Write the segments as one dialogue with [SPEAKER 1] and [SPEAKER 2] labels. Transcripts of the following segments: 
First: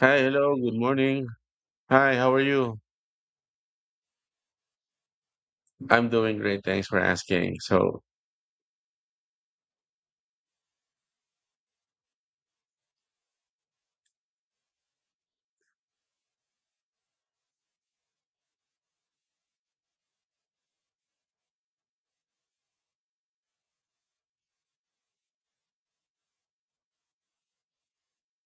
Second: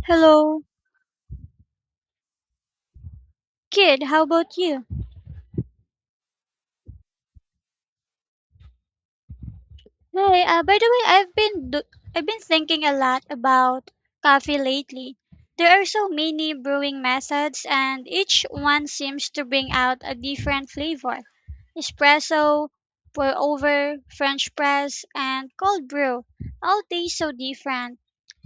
[SPEAKER 1] Hi, hello,
[SPEAKER 2] Hello,
[SPEAKER 1] good morning. Hi, how are you?
[SPEAKER 2] kid. How about you?
[SPEAKER 1] I'm doing great. Thanks for asking. So,
[SPEAKER 2] Hey, by the way, I've been thinking a lot about coffee lately. There are so many brewing methods, and each one seems to bring out a different flavor. Espresso, pour over, French press, and cold brew all taste so different,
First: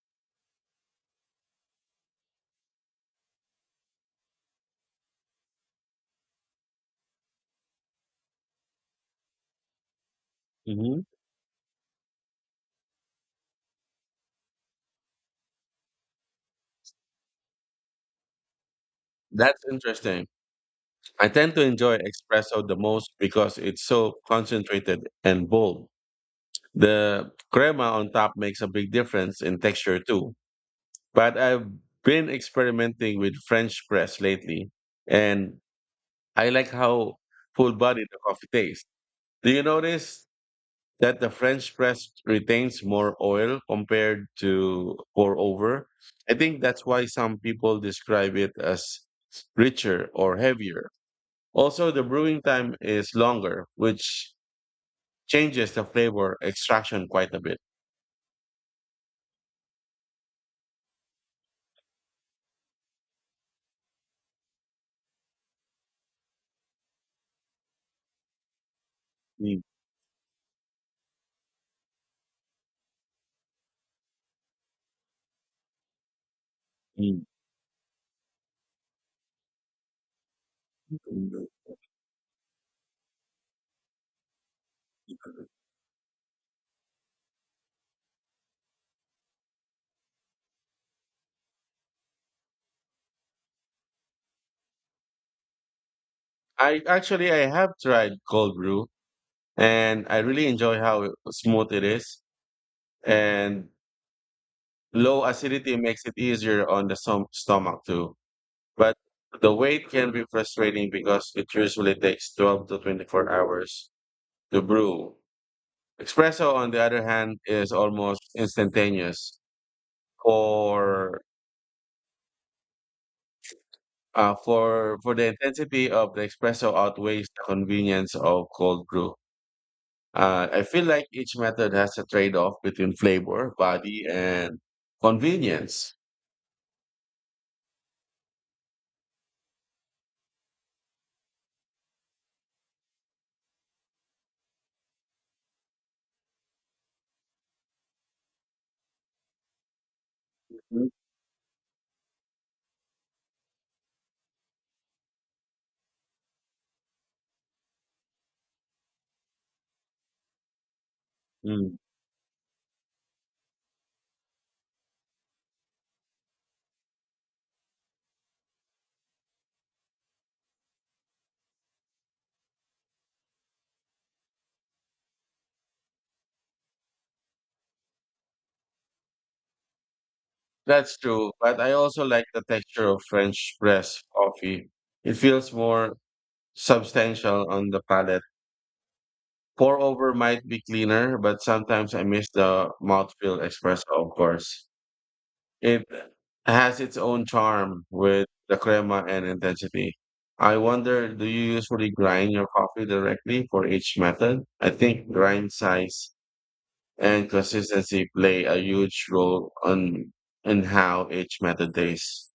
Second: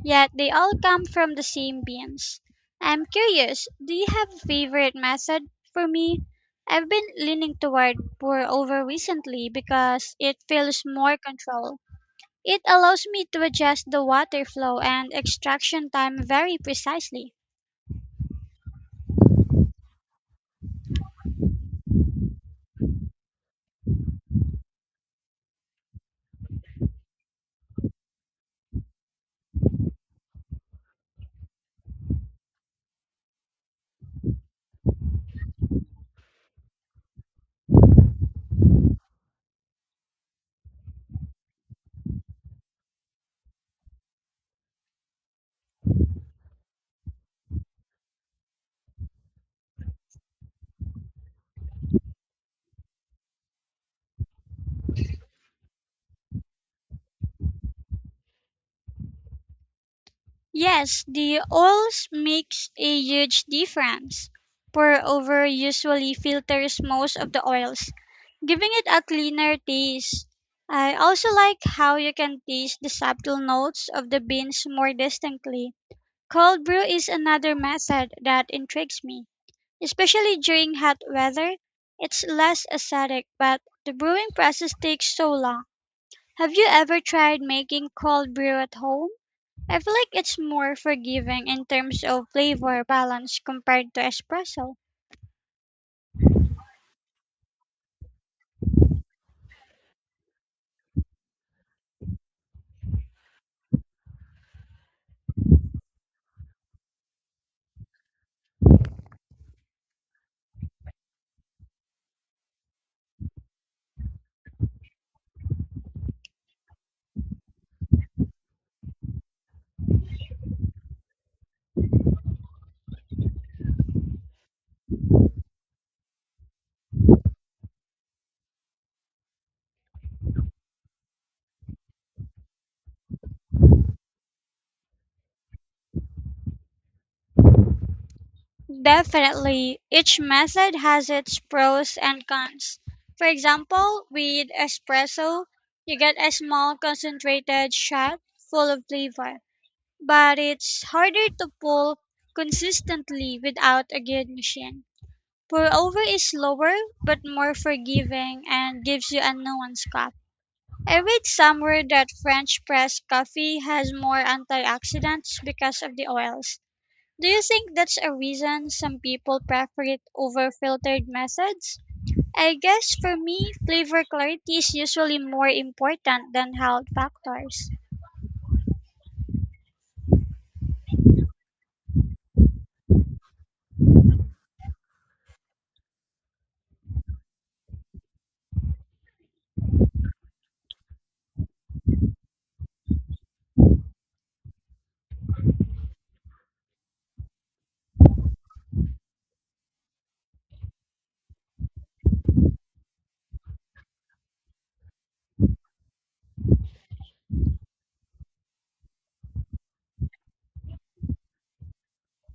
[SPEAKER 2] yet they all come from the same beans. I'm curious, do you have a favorite method for me? I've been leaning toward pour over recently because it feels
[SPEAKER 1] mhm,
[SPEAKER 2] more control. It allows me to adjust the water flow and extraction time very precisely.
[SPEAKER 1] that's interesting. I tend to enjoy espresso the most because it's so concentrated and bold. The crema on top makes a big difference in texture too. But I've been experimenting with French press lately, and I like how full body the coffee tastes. Do you notice that the French press retains more oil compared to pour over? I think that's why some people describe it as richer or heavier. Also, the brewing time is longer, which changes the flavor extraction quite a bit.
[SPEAKER 2] Yes, the oils makes a huge difference. Pour over usually filters most of the oils, giving it a cleaner
[SPEAKER 1] Mm,
[SPEAKER 2] taste. I also like how you can taste the subtle notes of the beans more distinctly. Cold brew is
[SPEAKER 1] mm,
[SPEAKER 2] another method that intrigues me. Especially during hot
[SPEAKER 1] mm.
[SPEAKER 2] weather, it's less acidic, but the brewing process takes so long. Have you ever tried making cold brew at home? I feel like it's more forgiving in terms of flavor balance compared to espresso.
[SPEAKER 1] I have tried cold brew, and I really enjoy how smooth it is, and low acidity makes it easier on the stomach too. But the wait can be frustrating because it usually takes 12 to 24 hours to brew. Espresso, on the other hand, is almost instantaneous. For for the intensity of the espresso outweighs the convenience of cold brew. I feel like each method has a trade-off between flavor, body, and convenience.
[SPEAKER 2] Definitely, each method has its pros and cons. For example, with espresso, you get a small concentrated shot full of flavor, but it's
[SPEAKER 1] Mm,
[SPEAKER 2] harder to pull consistently without a good machine. Pour over is slower, but more forgiving and gives you a nuanced cup. I read
[SPEAKER 1] mm.
[SPEAKER 2] somewhere that French press coffee has more antioxidants because of the oils. Do you think that's a reason some people prefer it over filtered methods? I guess for me, flavor clarity is usually more important than health factors.
[SPEAKER 1] That's true, but I also like the texture of French press coffee. It feels more substantial on the palate. Pour over might be cleaner, but sometimes I miss the mouthfeel espresso, of course. It has its own charm with the crema and intensity. I wonder, do you usually grind your coffee directly for each method? I think grind size and consistency play a huge role on in how each method tastes.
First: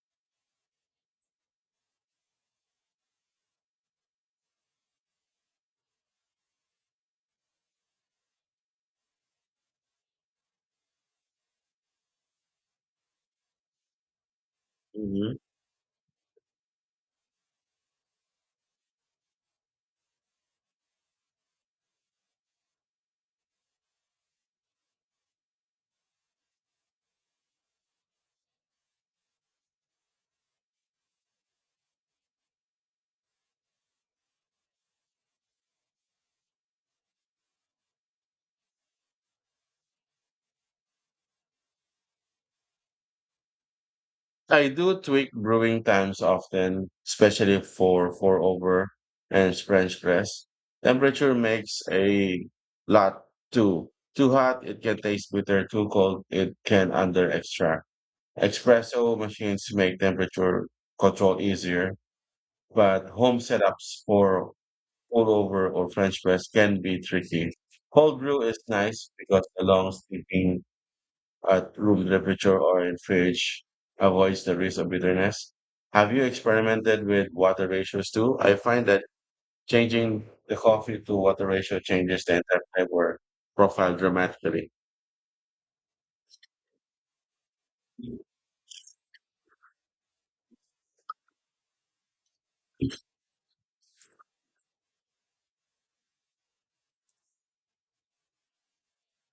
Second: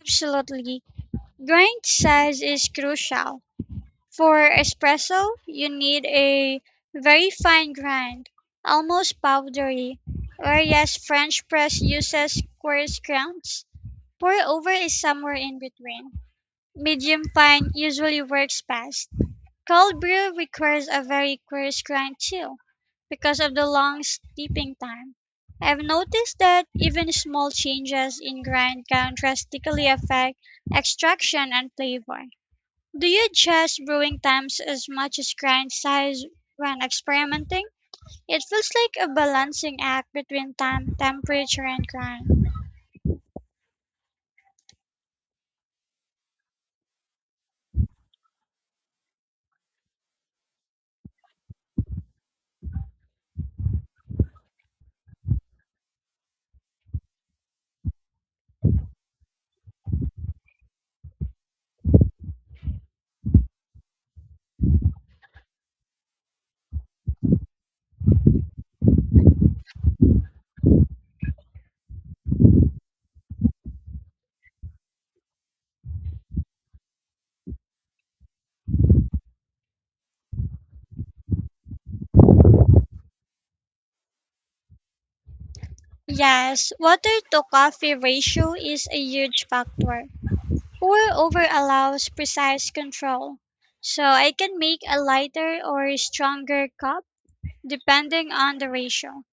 [SPEAKER 2] Absolutely. Grind size is crucial. For espresso, you need a very fine grind, almost powdery, whereas French press uses coarse grounds. Pour over is somewhere in between. Medium fine usually works best. Cold brew requires a very coarse grind too, because of the long steeping time. I've noticed that even small changes in grind can drastically affect extraction and flavor. Do you adjust brewing times as much as grind size when experimenting? It feels like a balancing act between time, temperature, and grind.
[SPEAKER 1] I do tweak brewing times often, especially for pour over and French press. Temperature makes a lot too. Too hot, it can taste bitter. Too cold, it can under extract. Espresso machines make temperature control easier, but home setups for pour over or French press can be tricky. Cold brew is nice because the long steeping at room temperature or in fridge avoids the risk of bitterness. Have you experimented with water ratios too? I find that changing the coffee to water ratio changes the entire flavor profile dramatically.
[SPEAKER 2] Yes, water to coffee ratio is a huge factor. Pour over allows precise control, so I can make a lighter or stronger cup depending on the ratio.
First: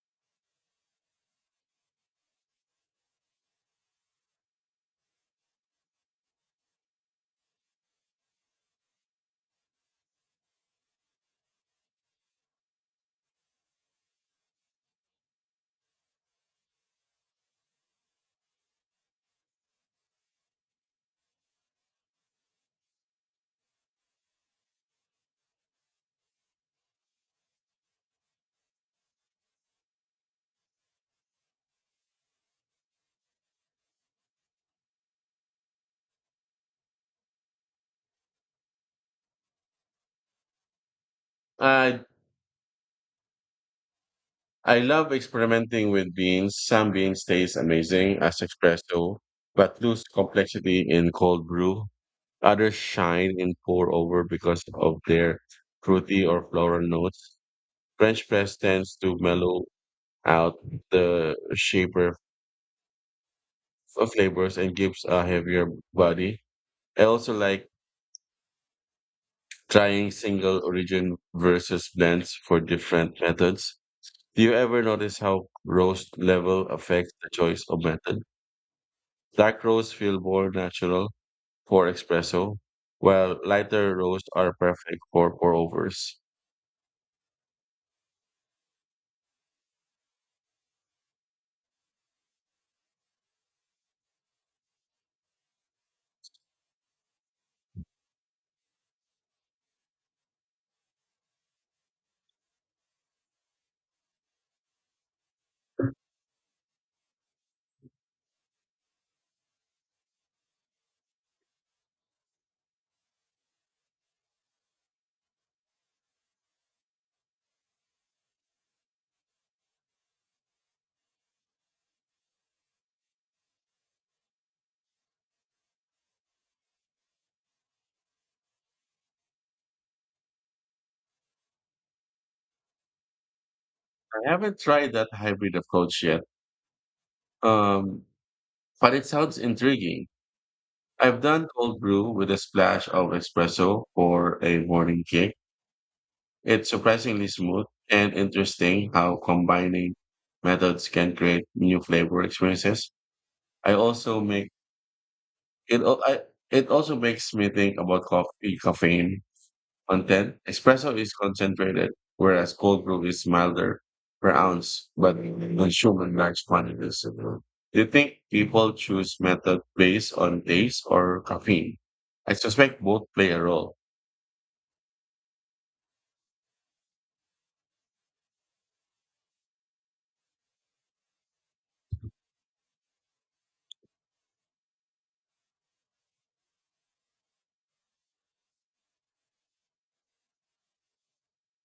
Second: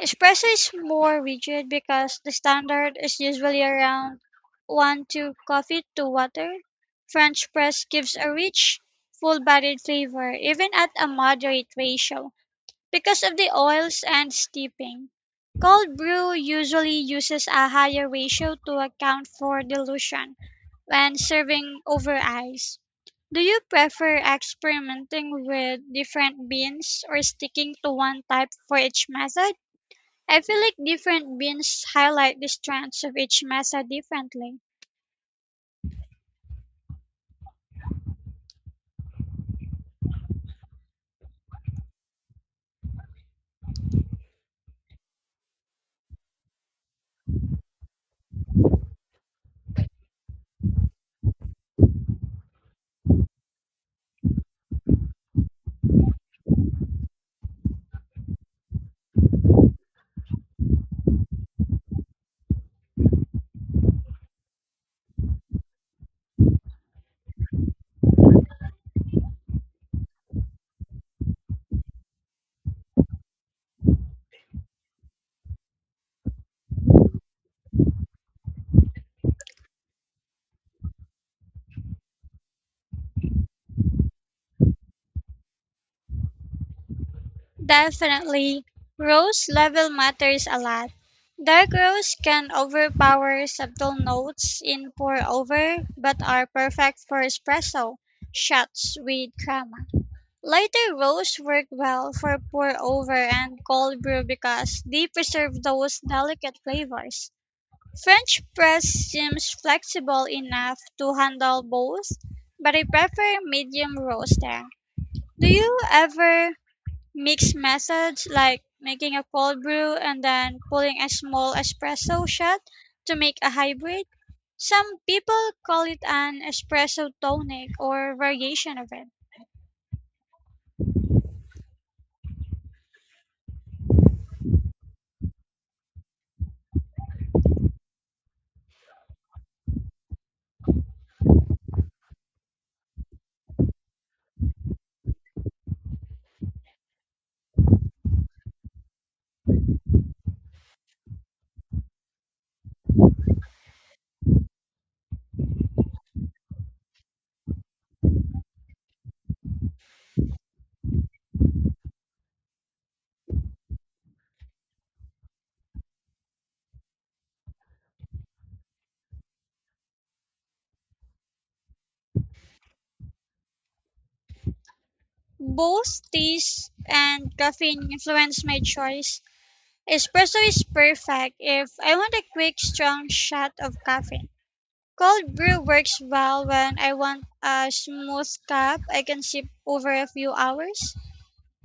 [SPEAKER 2] Espresso is more rigid because the standard is usually around 1 to coffee to water. French press gives a rich, full-bodied flavor even at a moderate ratio because of the oils and steeping. Cold brew usually uses a higher ratio to account for dilution when serving over ice. Do you prefer experimenting with different beans or sticking to one type for each method? I feel like different beans highlight the strengths of each masa differently.
[SPEAKER 1] I I love experimenting with beans. Some beans taste amazing as espresso, but lose complexity in cold brew. Others shine in pour over because of their fruity or floral notes. French press tends to mellow out the shaper of flavors and gives a heavier body. I also like trying single origin versus blends for different methods. Do you ever notice how roast level affects the choice of method? Dark roasts feel more natural for espresso, while lighter roasts are perfect for pour overs.
[SPEAKER 2] Definitely, rose level matters a lot. Dark rose can overpower subtle notes in pour over, but are perfect for espresso shots with crema. Lighter rose work well for pour over and cold brew because they preserve those delicate flavors. French press seems flexible enough to handle both, but I prefer medium roasting. Do you ever mix methods like making a cold brew and then pulling a small espresso shot to make a hybrid? Some people call it an espresso tonic or variation of it.
[SPEAKER 1] I haven't tried that hybrid approach yet, um, but it sounds intriguing. I've done cold brew with a splash of espresso for a morning kick. It's surprisingly smooth and interesting how combining methods can create new flavor experiences. I also make it al- I, it also makes me think about coffee caffeine content. Espresso is concentrated, whereas cold brew is milder per ounce, but consumed in large quantities. Do you think people choose method based on taste or caffeine? I suspect both play a role.
[SPEAKER 2] Both taste and caffeine influence my choice. Espresso is perfect if I want a quick, strong shot of caffeine. Cold brew works well when I want a smooth cup I can sip over a few hours.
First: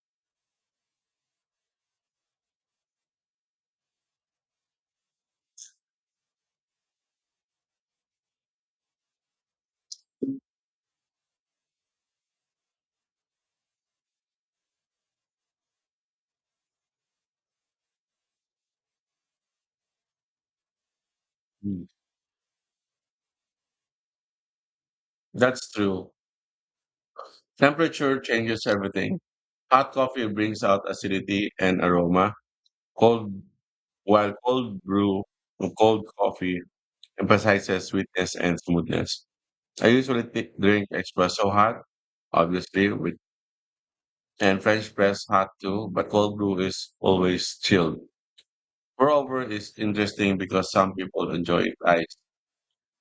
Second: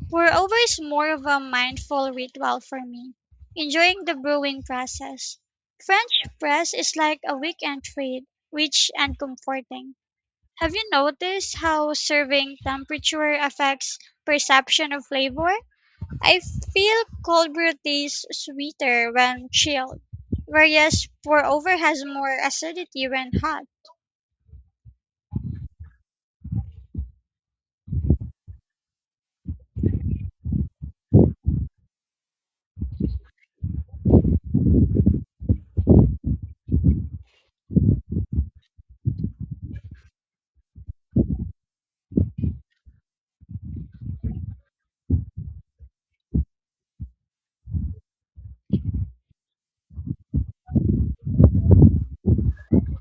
[SPEAKER 2] Pour over is more of a mindful ritual for me, enjoying the brewing process. French press is like a weekend treat, rich and comforting. Have you noticed how serving temperature affects perception of flavor? I feel cold brew tastes sweeter when chilled, whereas pour over
[SPEAKER 1] Mm,
[SPEAKER 2] has more acidity when hot.
[SPEAKER 1] That's true. Temperature changes everything. Hot coffee brings out acidity and aroma. Cold, while cold brew or cold coffee emphasizes sweetness and smoothness. I usually drink espresso hot, obviously, with and French press hot too, but cold brew is always chilled. Moreover, it's interesting because some people enjoy it iced,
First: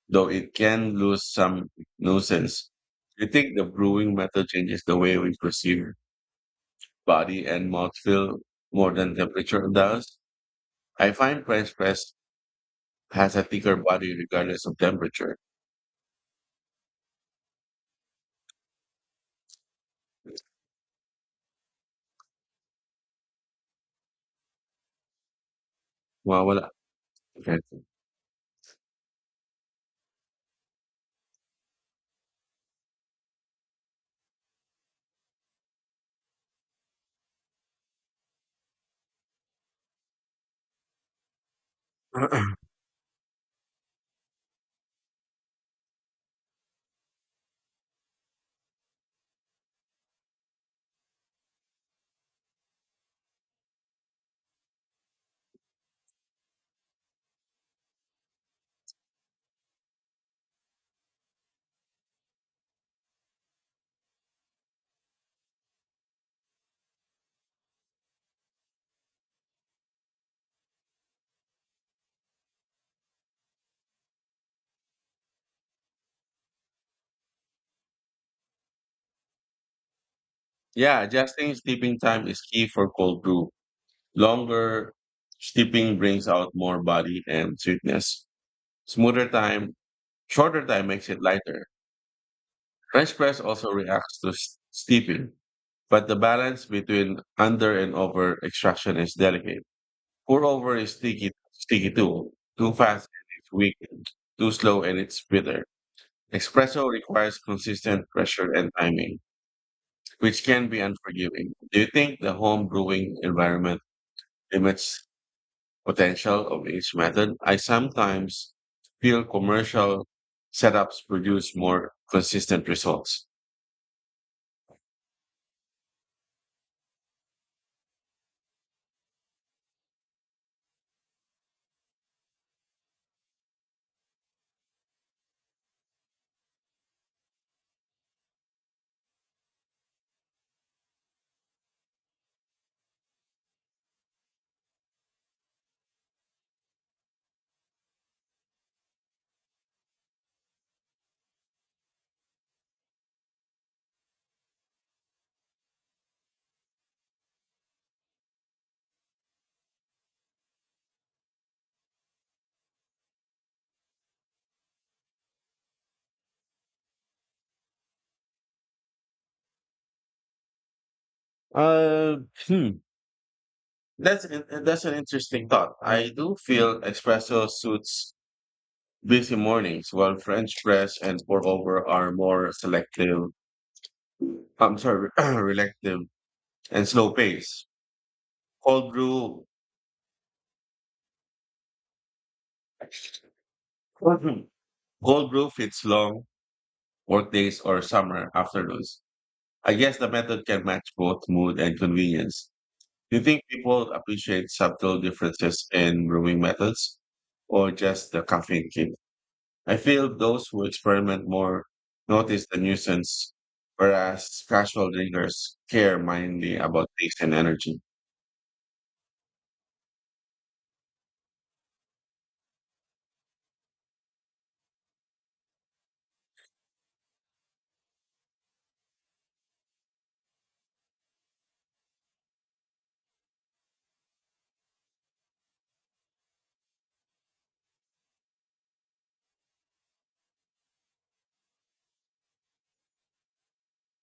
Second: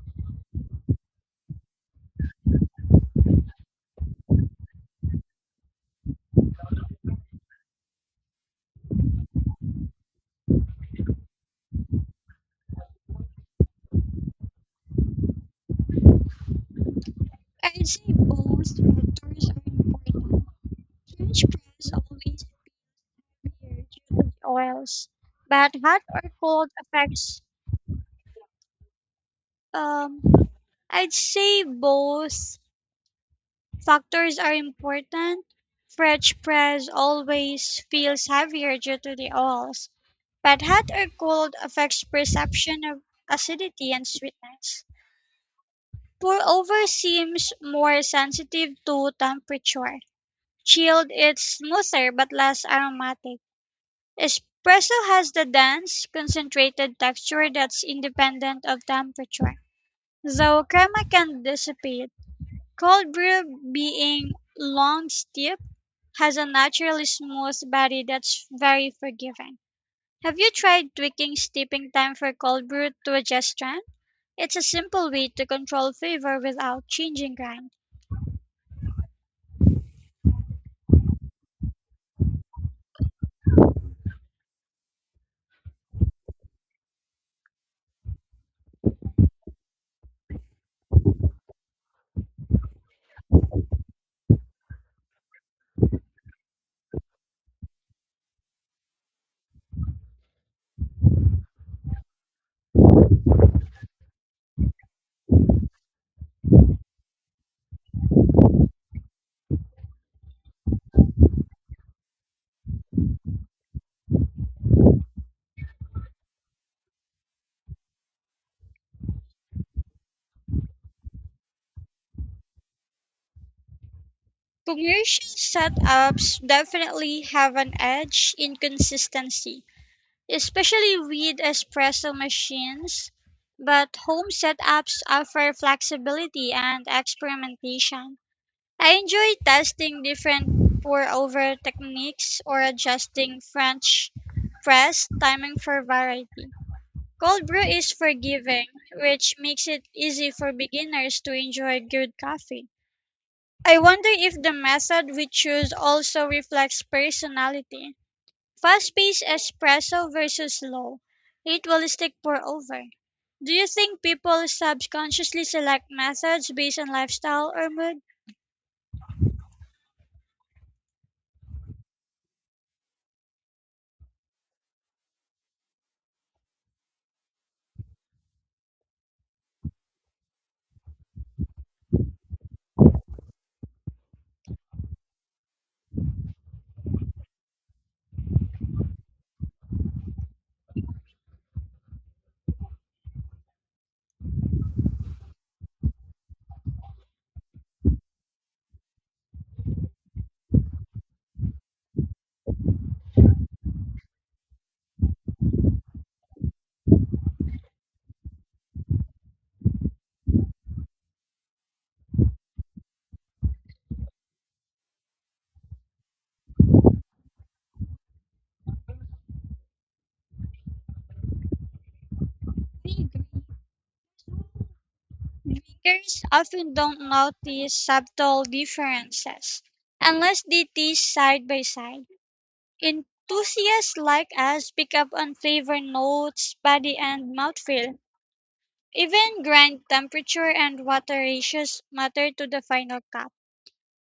[SPEAKER 1] though it can lose some nuisance. I think the brewing method changes the way we perceive body and mouthfeel more than temperature does. I find French press has a thicker body regardless of temperature.
[SPEAKER 2] I'd say both factors are important. French fries always appear weird due to the oils, but hot or cold
[SPEAKER 1] Wala.
[SPEAKER 2] affects.
[SPEAKER 1] Okay.
[SPEAKER 2] Um, I'd say both factors are important. French fries always feels heavier due to the oils, but hot or cold affects perception of acidity and sweetness. Pour over seems more sensitive to temperature. Chilled, it's smoother but less aromatic. Espresso has the dense, concentrated texture that's independent of temperature, though crema can dissipate. Cold brew, being long steep, has a naturally smooth body that's very forgiving. Have you tried tweaking steeping time for cold brew to adjust strength? It's a simple way to control flavor without changing grind.
[SPEAKER 1] Yeah, adjusting sleeping time is key for cold brew. Longer steeping brings out more body and sweetness. Smoother time, shorter time makes it lighter. French press also reacts to steeping, but the balance between under and over extraction is delicate. Pour over is sticky, sticky too. Too fast and it's weak. Too slow and it's bitter. Espresso requires consistent pressure and timing, which can be unforgiving. Do you think the home brewing environment limits potential of each method? I sometimes feel commercial setups produce more consistent results.
[SPEAKER 2] Commercial setups definitely have an edge in consistency, especially with espresso machines, but home setups offer flexibility and experimentation. I enjoy testing different pour over techniques or adjusting French press timing for variety. Cold brew is forgiving, which makes it easy for beginners to enjoy good coffee. I wonder if the method we choose also reflects personality. Fast paced espresso versus slow, ritualistic pour over. Do you think people subconsciously select methods based on lifestyle or mood?
[SPEAKER 1] Uh, hmm. That's an interesting thought. I do feel espresso suits busy mornings, while French press and pour over are more selective. I'm sorry, reactive and slow pace. Cold brew, cold brew fits long work days or summer afternoons. I guess the method can match both mood and convenience. Do you think people appreciate subtle differences in brewing methods or just the caffeine kick? I feel those who experiment more notice the nuisance, whereas casual drinkers care mainly about taste and energy.
[SPEAKER 2] We agree. Drinkers often don't notice subtle differences unless they taste side by side. Enthusiasts like us pick up on flavor notes, body, and mouthfeel. Even grind temperature and water ratios matter to the final cup.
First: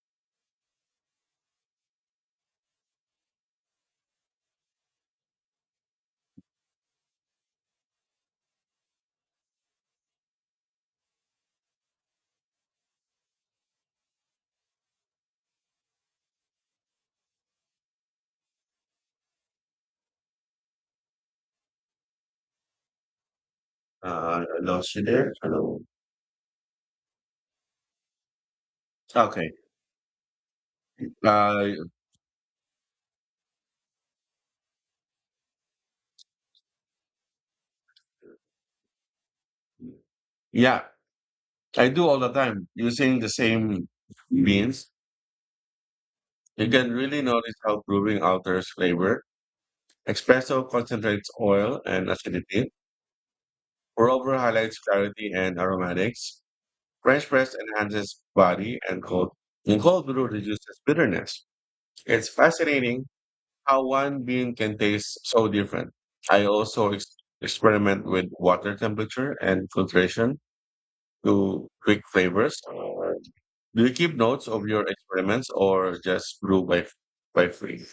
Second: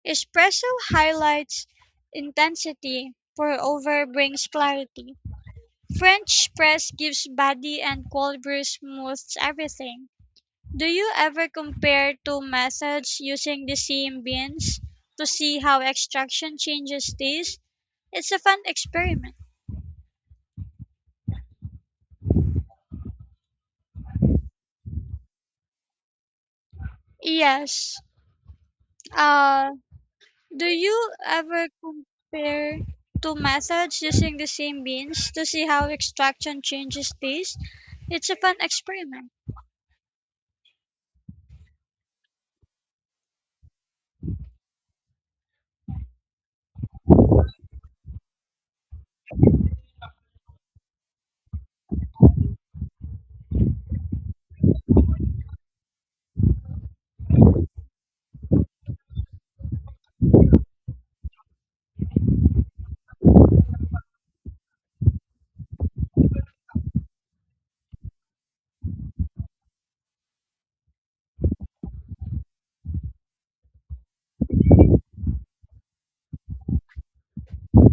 [SPEAKER 2] Espresso highlights intensity, pour over brings clarity. French press gives body and cold brew smooths everything. Do you ever compare two methods using the same beans to see how extraction changes taste? It's a fun experiment.
[SPEAKER 1] I lost you there. Hello.
[SPEAKER 2] Yes.
[SPEAKER 1] Okay.
[SPEAKER 2] Uh Do you ever
[SPEAKER 1] Uh,
[SPEAKER 2] compare two methods using the same beans to see how extraction changes taste? It's a fun experiment
[SPEAKER 1] yeah, I do all the time using the same beans. You can really notice how brewing alters flavor. Espresso concentrates oil and acidity. Moreover, highlights clarity and aromatics. French press enhances body and cold. And cold brew reduces bitterness. It's fascinating how one bean can taste so different. I also experiment with water temperature and filtration to quick flavors. Do you keep notes of your experiments or just brew by free?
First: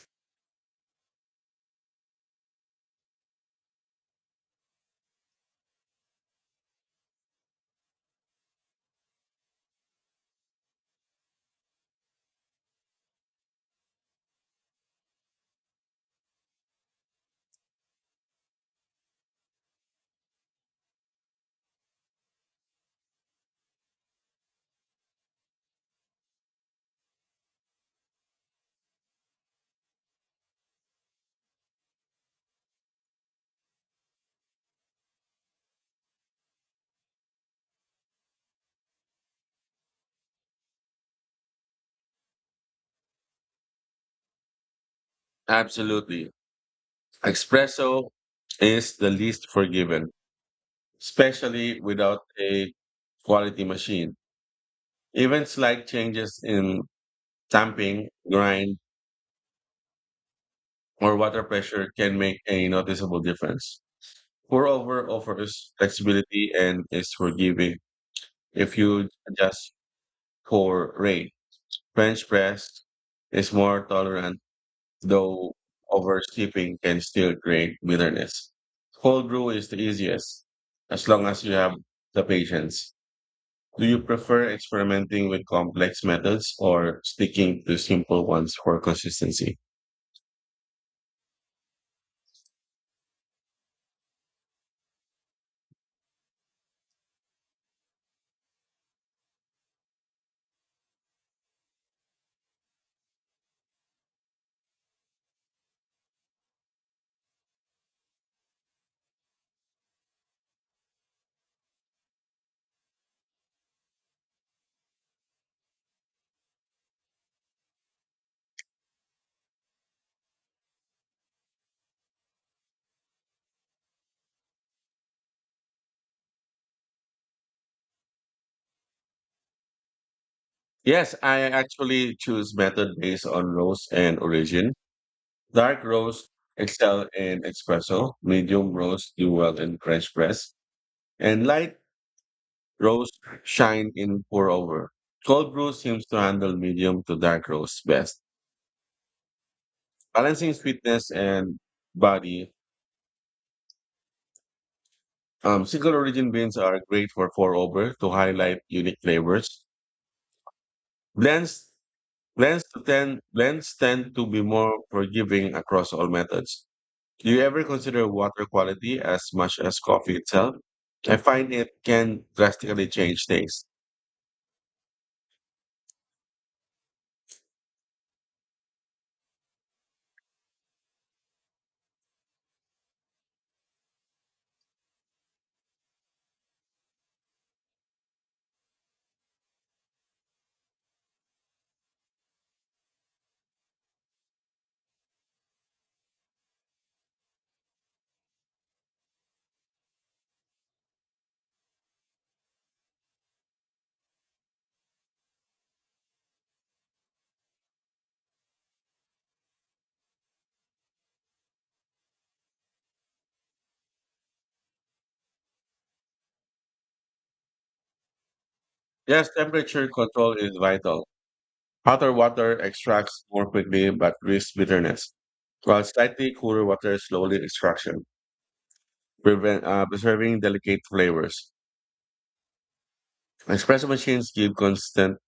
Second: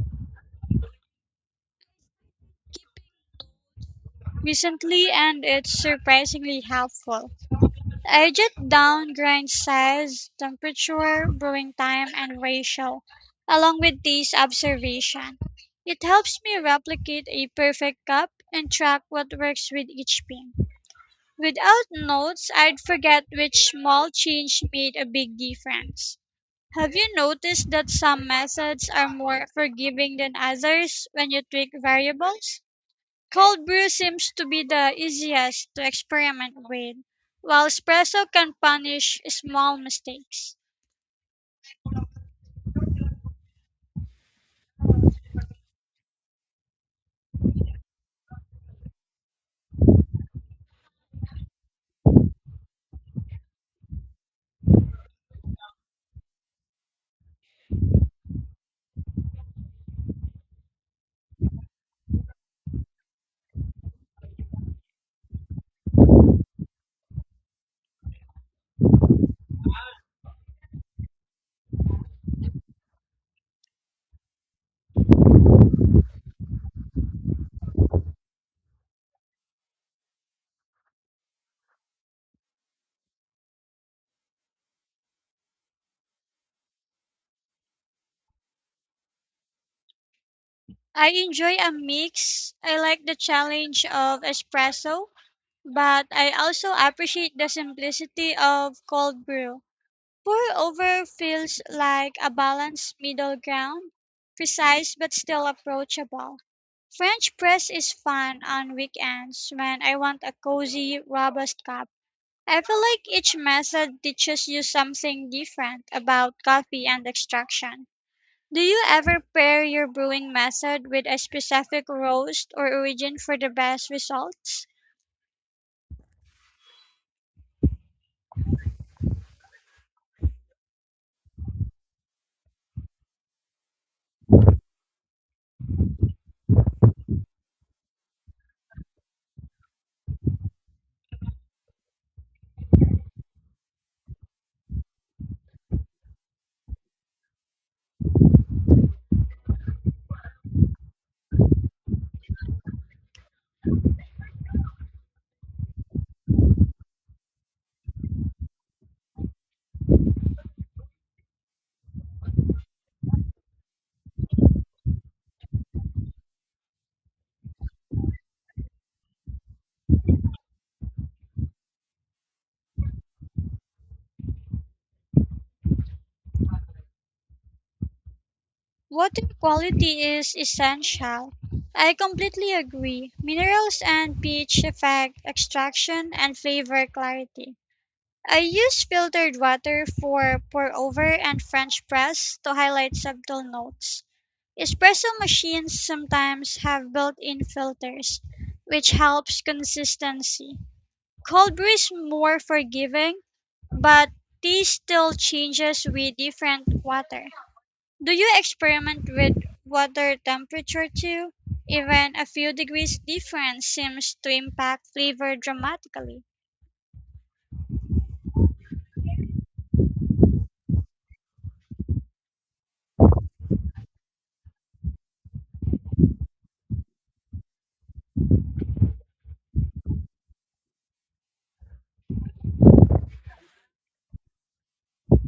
[SPEAKER 2] recently and it's surprisingly helpful. I jot down grind size, temperature, brewing time, and ratio, along with these observation. It helps me replicate a perfect cup and track what works with each bean. Without notes, I'd forget which small change made a big difference. Have you noticed that some methods are more forgiving than others when you tweak variables? Cold brew seems to be the easiest to experiment with, while espresso can punish small mistakes.
[SPEAKER 1] Absolutely. Espresso is the least forgiven, especially without a quality machine. Even slight changes in tamping, grind, or water pressure can make a noticeable difference. Pour-over offers flexibility and is forgiving if you adjust core rate. French press is more tolerant, though oversteeping can still create bitterness. Cold brew is the easiest, as long as you have the patience. Do you prefer experimenting with complex methods or sticking to simple ones for consistency?
[SPEAKER 2] I enjoy a mix. I like the challenge of espresso, but I also appreciate the simplicity of cold brew. Pour over feels like a balanced middle ground, precise but still approachable. French press is fun on weekends when I want a cozy, robust cup. I feel like each method teaches you something different about coffee and extraction. Do you ever pair your brewing method with a specific roast or origin for the best results?
[SPEAKER 1] Yes, I actually choose method based on roast and origin. Dark roast excel in espresso, medium roast do well in French press, and light roast shine in pour over. Cold brew seems to handle medium to dark roast best, balancing sweetness and body. Single origin beans are great for pour over to highlight unique flavors. Blends Lens to tend lens tend to be more forgiving across all methods. Do you ever consider water quality as much as coffee itself? I find it can drastically change taste.
[SPEAKER 2] Water quality is essential. I completely agree. Minerals and pH effect, extraction, and flavor clarity. I use filtered water for pour over and French press to highlight subtle notes. Espresso machines sometimes have built-in filters, which helps consistency. Cold brew is more forgiving, but tea still changes with different water. Do you experiment with water temperature too? Even a few degrees difference seems to impact flavor dramatically.
[SPEAKER 1] Yes, temperature control is vital. Hotter water extracts more quickly but risks bitterness, while slightly cooler water slowly extraction, preserving delicate flavors. Espresso machines give constant,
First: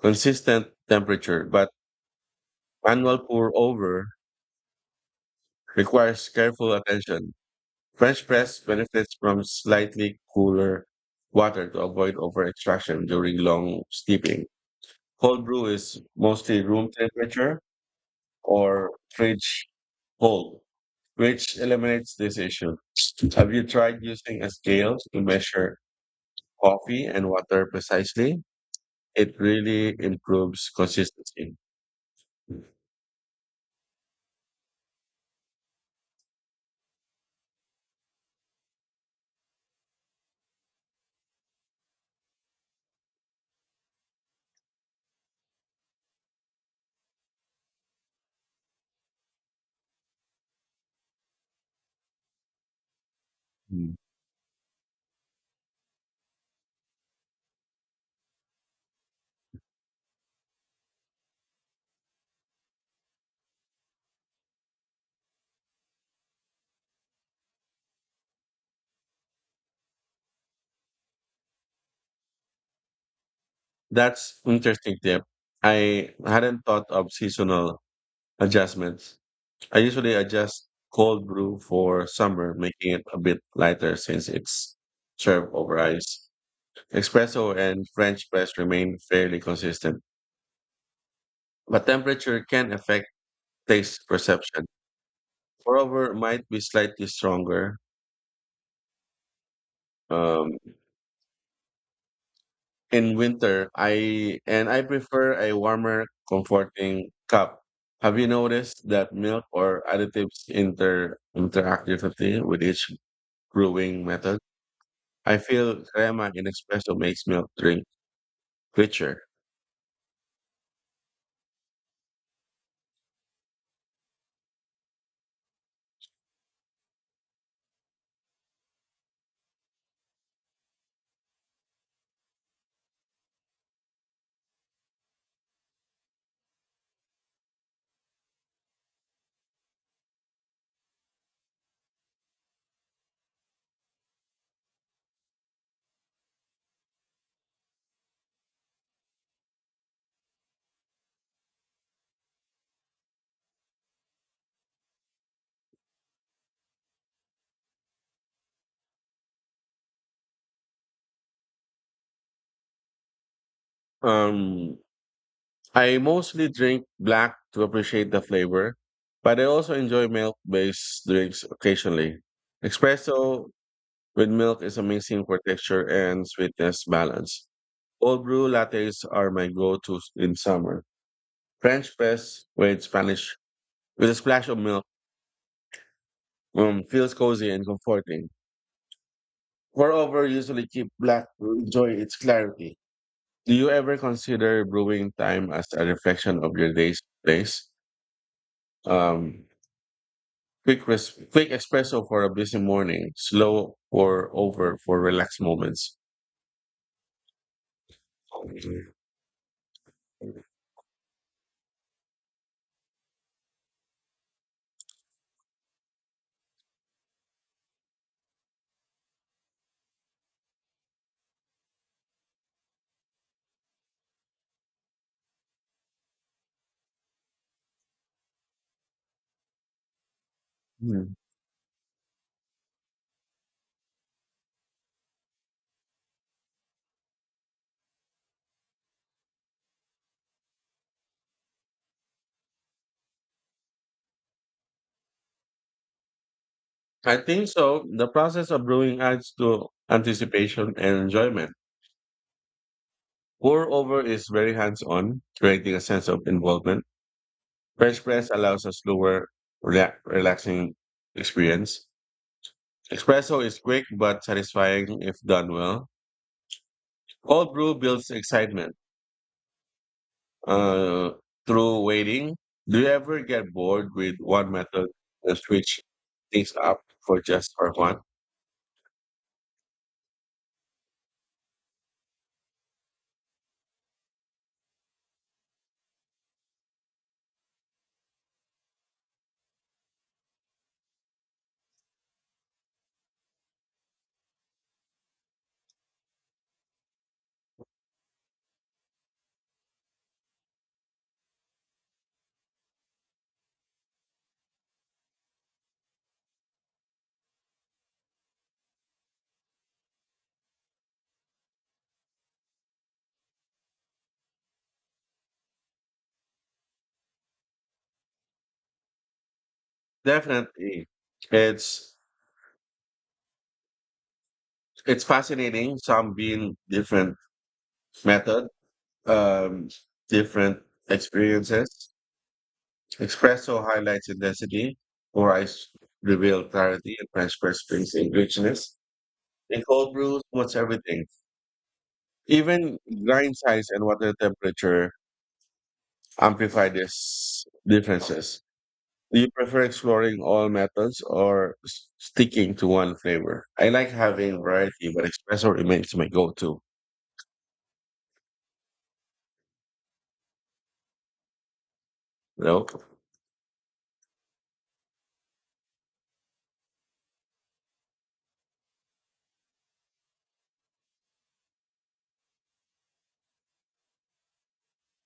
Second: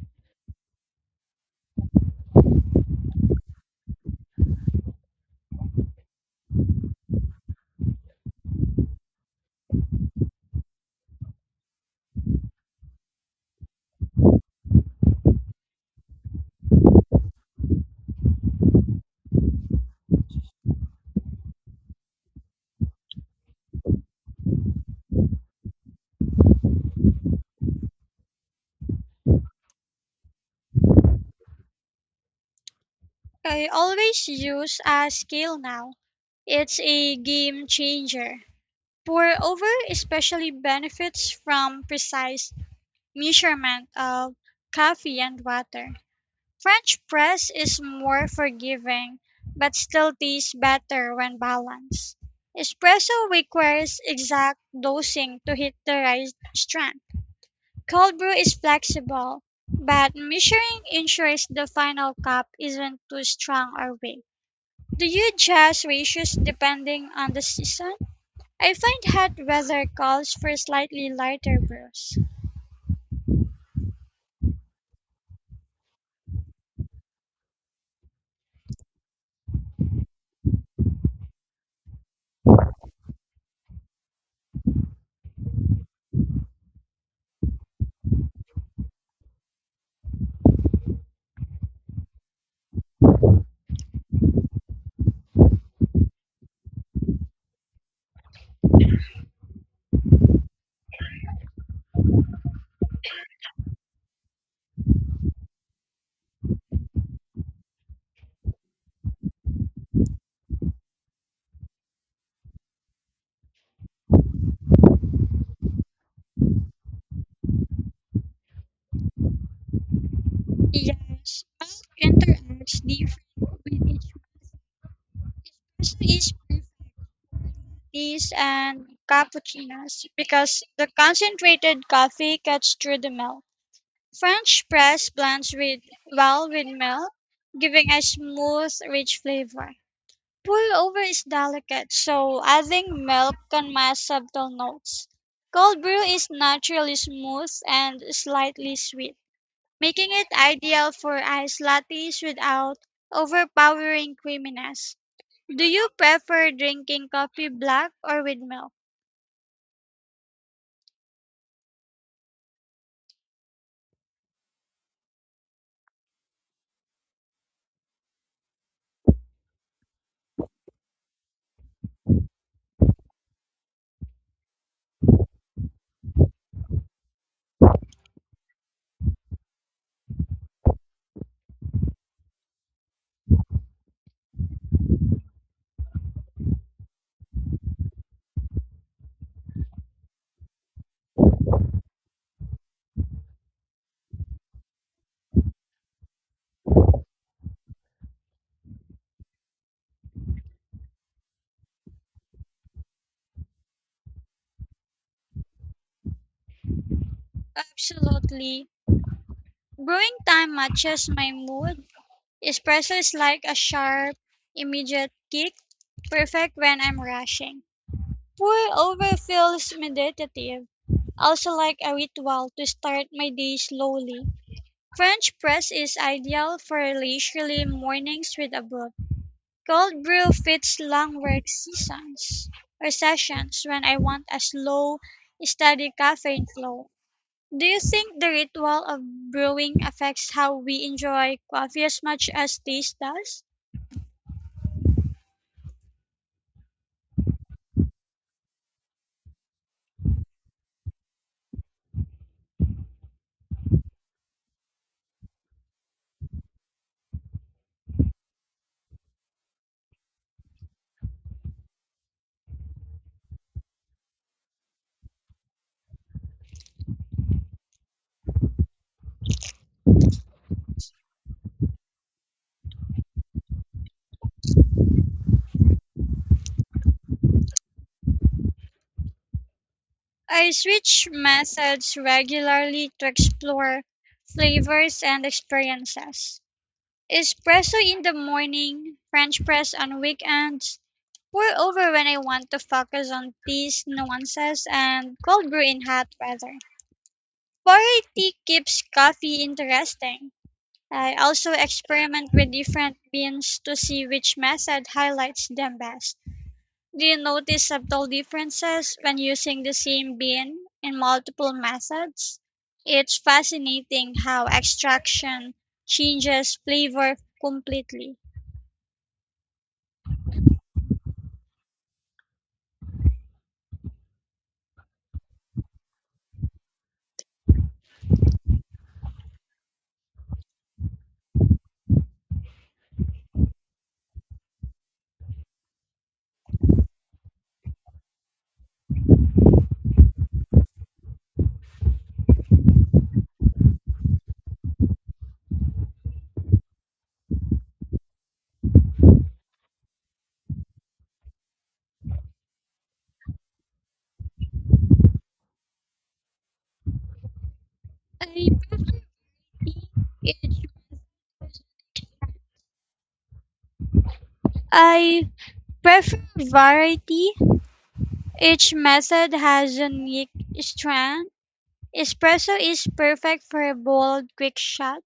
[SPEAKER 1] consistent temperature, but manual pour over requires careful attention. French press benefits from slightly cooler water to avoid over extraction during long steeping. Cold brew is mostly room temperature or fridge cold, which eliminates this issue. Have you tried using a scale to measure coffee and water precisely? It really improves consistency.
[SPEAKER 2] I always use a scale now. It's a game changer. Moreover, especially benefits from precise measurement of coffee and water. French press is more forgiving but still tastes better when balanced. Espresso
[SPEAKER 1] Hmm.
[SPEAKER 2] requires exact dosing to hit the right strength. Cold brew is flexible, but measuring ensures the final cup isn't too strong or weak. Do you adjust ratios depending on the season? I find hot weather calls for slightly lighter brush.
[SPEAKER 1] That's interesting tip. I hadn't thought of seasonal adjustments. I usually adjust cold brew for summer, making it a bit lighter since it's served over ice. Espresso and French press remain fairly consistent, but temperature can affect taste perception. Moreover, it might be slightly stronger. Um, in winter I prefer a warmer comforting cup. Have you noticed that milk or additives interact differently with each brewing method? I feel crema in espresso makes milk drink richer.
[SPEAKER 2] Yes, all interacts different with each other. Espresso is perfect for lattes and cappuccinos because the concentrated coffee cuts through the milk. French press blends with well with milk, giving a smooth, rich flavor. Pour-over is delicate, so adding milk can mask subtle notes. Cold brew is naturally smooth and slightly sweet, making it ideal for iced lattes without overpowering creaminess. Do you prefer drinking coffee black or with milk?
[SPEAKER 1] um I mostly drink black to appreciate the flavor, but I also enjoy milk based drinks occasionally. Espresso with milk is amazing for texture and sweetness balance. Cold brew lattes are my go-tos in summer. French press with Spanish with a splash of milk, feels cozy and comforting. Moreover, usually keep black to enjoy its clarity. Do you ever consider brewing time as a reflection of your day's place? Um, quick espresso for a busy morning, slow pour over for relaxed moments.
[SPEAKER 2] Absolutely. Brewing time matches my mood. Espresso is like a sharp, immediate kick, perfect when I'm rushing. Pour-over feels meditative. I also like a ritual to start my day slowly. French press is ideal for leisurely mornings with a book. Cold brew fits
[SPEAKER 1] Hmm.
[SPEAKER 2] long work seasons or sessions when I want a slow, steady caffeine flow. Do you think the ritual of brewing affects how we enjoy coffee as much as taste does?
[SPEAKER 1] I think so. The process of brewing adds to anticipation and enjoyment. Pour over is very hands on, creating a sense of involvement. French press allows a slower, relaxing experience. Espresso is quick but satisfying if done well. Cold brew builds excitement uh, through waiting. Do you ever get bored with one method and switch things up for just for fun?
[SPEAKER 2] I switch methods regularly to explore flavors and experiences. Espresso in the morning, French press on weekends, pour over when I want to focus on these nuances, and cold brew in hot weather. Variety keeps coffee interesting. I also experiment with different beans to see which method highlights them best. Do you notice subtle differences when using the same bean in multiple methods? It's fascinating how extraction changes flavor completely.
[SPEAKER 1] Definitely, it's it's fascinating. Some being different method, um, different experiences. Espresso highlights intensity, or ice reveal clarity and fresh press brings in richness. In cold brew, what's everything? Even grind size and water temperature amplify these differences. Do you prefer exploring all methods or sticking to one flavor? I like having variety, but espresso remains my go-to.
[SPEAKER 2] I prefer each method.
[SPEAKER 1] You know,
[SPEAKER 2] I prefer variety. Each method has unique strength. Espresso is perfect for a bold, quick shot.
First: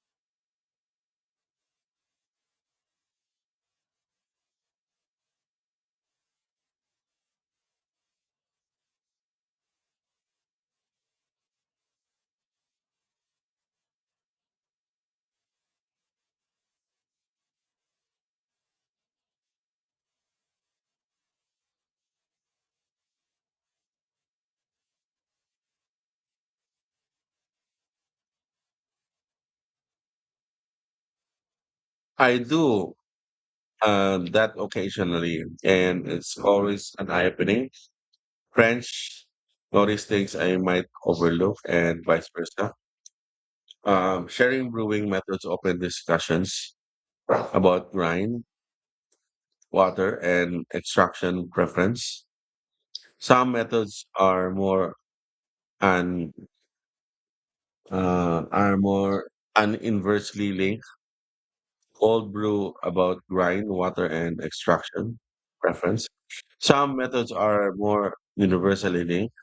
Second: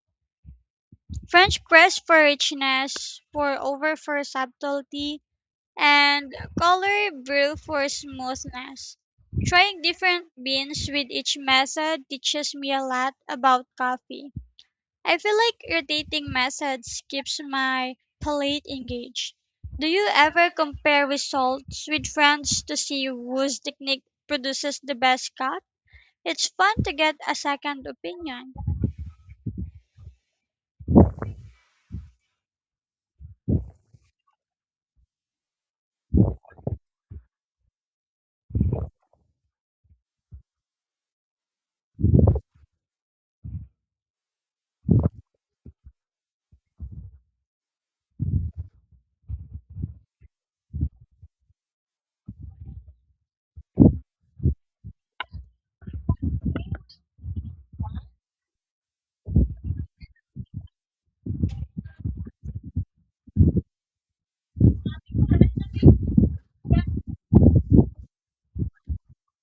[SPEAKER 2] French press for richness, pour over for subtlety, and color brew for smoothness. Trying different beans with each method teaches me a lot about coffee. I feel like your rotating methods keeps my palate engaged. Do you ever compare results with friends to see whose technique produces the best cut? It's fun to get a second opinion.
[SPEAKER 1] I do that occasionally, and it's always an eye-opening. French notice things I might overlook, and vice versa. Sharing brewing methods open discussions about grind, water, and extraction preference. Some methods are more and armor and inversely linked cold brew About grind, water, and extraction preference. Some methods are more universally linked.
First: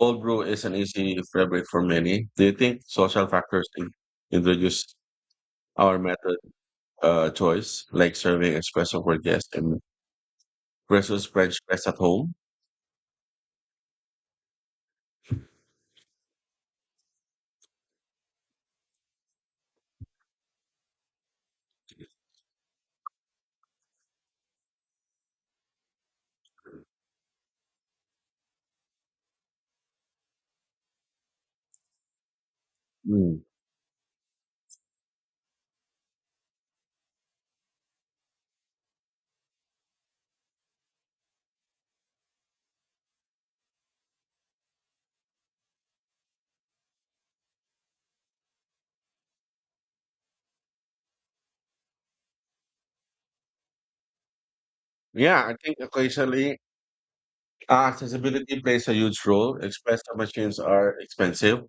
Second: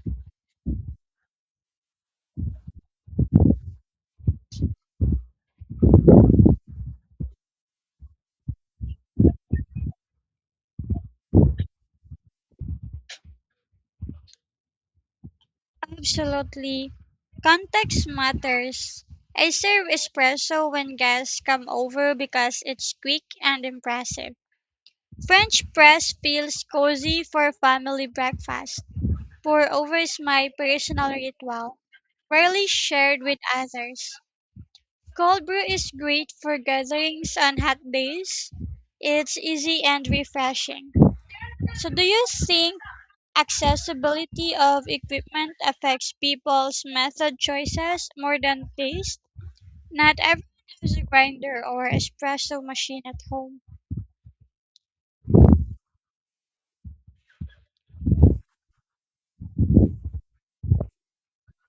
[SPEAKER 1] Cold brew is an easy fabric for many. Do you think social factors introduce our method choice, like serving espresso for guests and versus French press at home?
[SPEAKER 2] Absolutely. Context matters. I serve espresso when guests come over because it's quick and impressive. French press feels cozy for family breakfast. Pour over is my personal ritual, rarely shared
[SPEAKER 1] Mm.
[SPEAKER 2] with others. Cold brew is great for gatherings on hot days. It's easy and refreshing. So, do you think accessibility of equipment affects people's method choices more than taste? Not everyone has a grinder or espresso machine at home.
[SPEAKER 1] Yeah, I think occasionally, accessibility plays a huge role. Espresso machines are expensive.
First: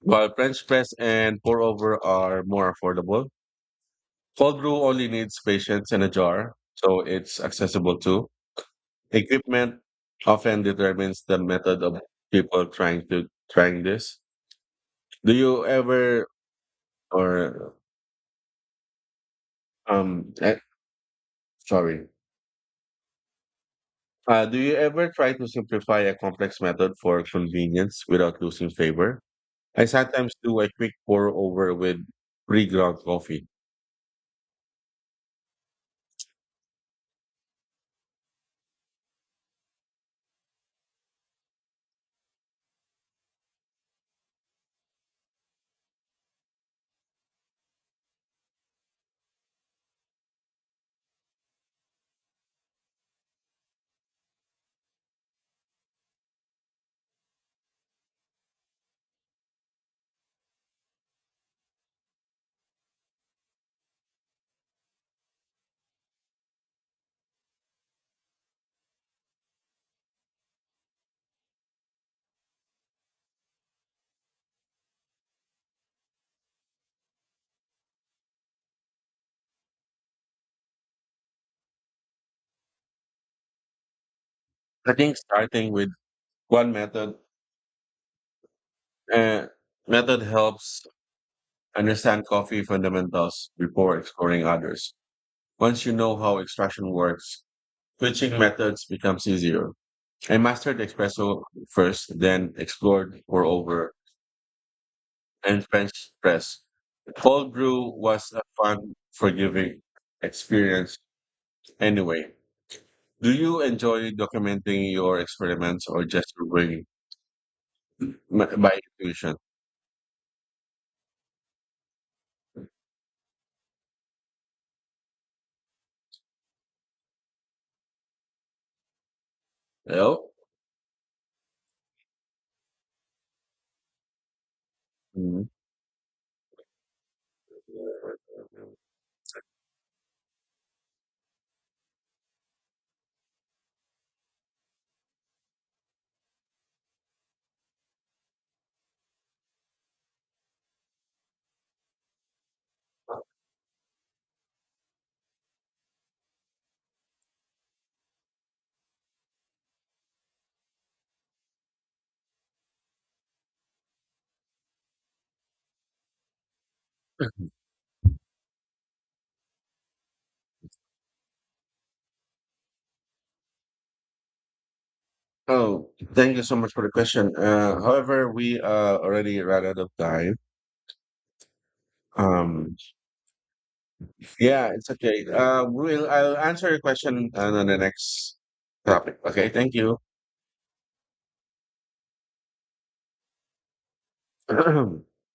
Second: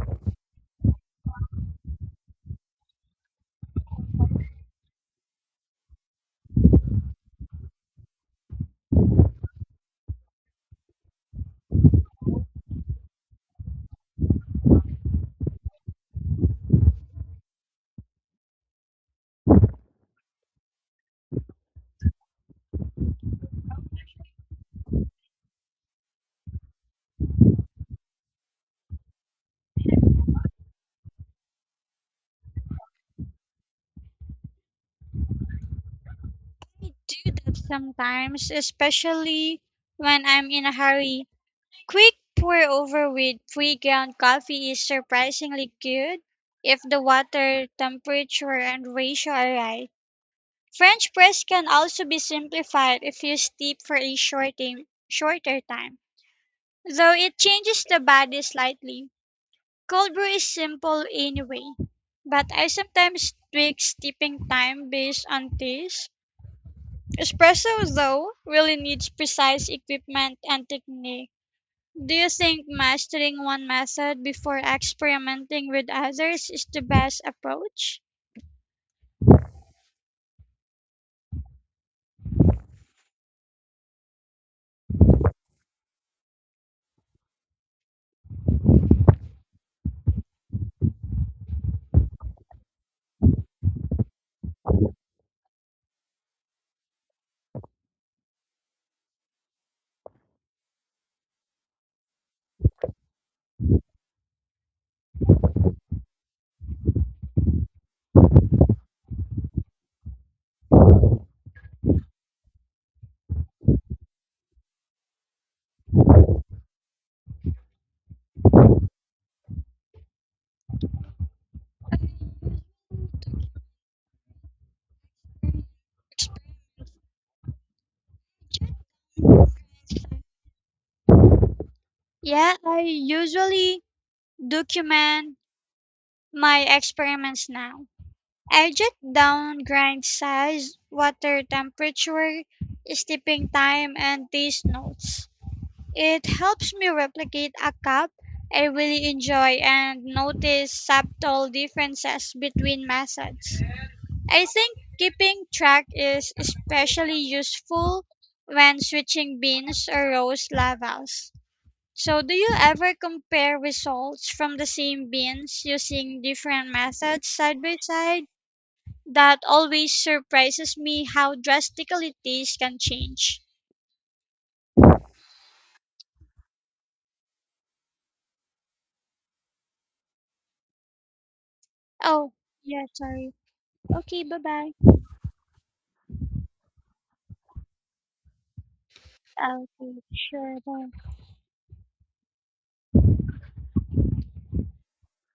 [SPEAKER 1] While French press and pour over are more affordable, cold brew only needs patience and a jar, so it's accessible too. Equipment often determines the method of people trying this. Do you ever or eh, sorry. Do you ever try to simplify a complex method for convenience without losing flavor? I sometimes do a quick pour over with pre-ground coffee.
[SPEAKER 2] I do that sometimes, especially when I'm in a hurry. Quick pour over with pre ground coffee is surprisingly good if the water temperature and ratio are right. French press can also be simplified if you steep for a short time, shorter time, though it changes the body slightly. Cold brew is simple anyway, but I sometimes tweak steeping time based on taste. Espresso, though, really needs precise equipment and technique. Do you think mastering one method before experimenting with others is the best approach?
[SPEAKER 1] I think starting with one method, Uh, method helps understand coffee fundamentals before exploring others. Once you know how extraction works, switching methods becomes easier. I mastered espresso first, then explored pour over and French press. Cold brew was a fun, forgiving experience. Anyway, do you enjoy documenting your experiments or just going by intuition? Oh.
[SPEAKER 2] Yeah, I usually document
[SPEAKER 1] Mhm.
[SPEAKER 2] my experiments now. I jot down grind size, water temperature, steeping time, and taste notes. It helps me replicate a cup I really enjoy and notice subtle differences between methods. I think keeping track is especially useful when switching beans or roast levels. So, do you ever compare results from the same beans using different methods side by side? That always surprises me how drastically taste can change.
[SPEAKER 1] Oh, thank you so much for the question. However, we already ran out of time.
[SPEAKER 2] Oh,
[SPEAKER 1] Um,
[SPEAKER 2] yeah, sorry. Okay, bye
[SPEAKER 1] yeah,
[SPEAKER 2] bye.
[SPEAKER 1] it's okay. We'll I'll answer your question on the next topic. Okay, thank
[SPEAKER 2] Okay,
[SPEAKER 1] you.
[SPEAKER 2] sure. Bye.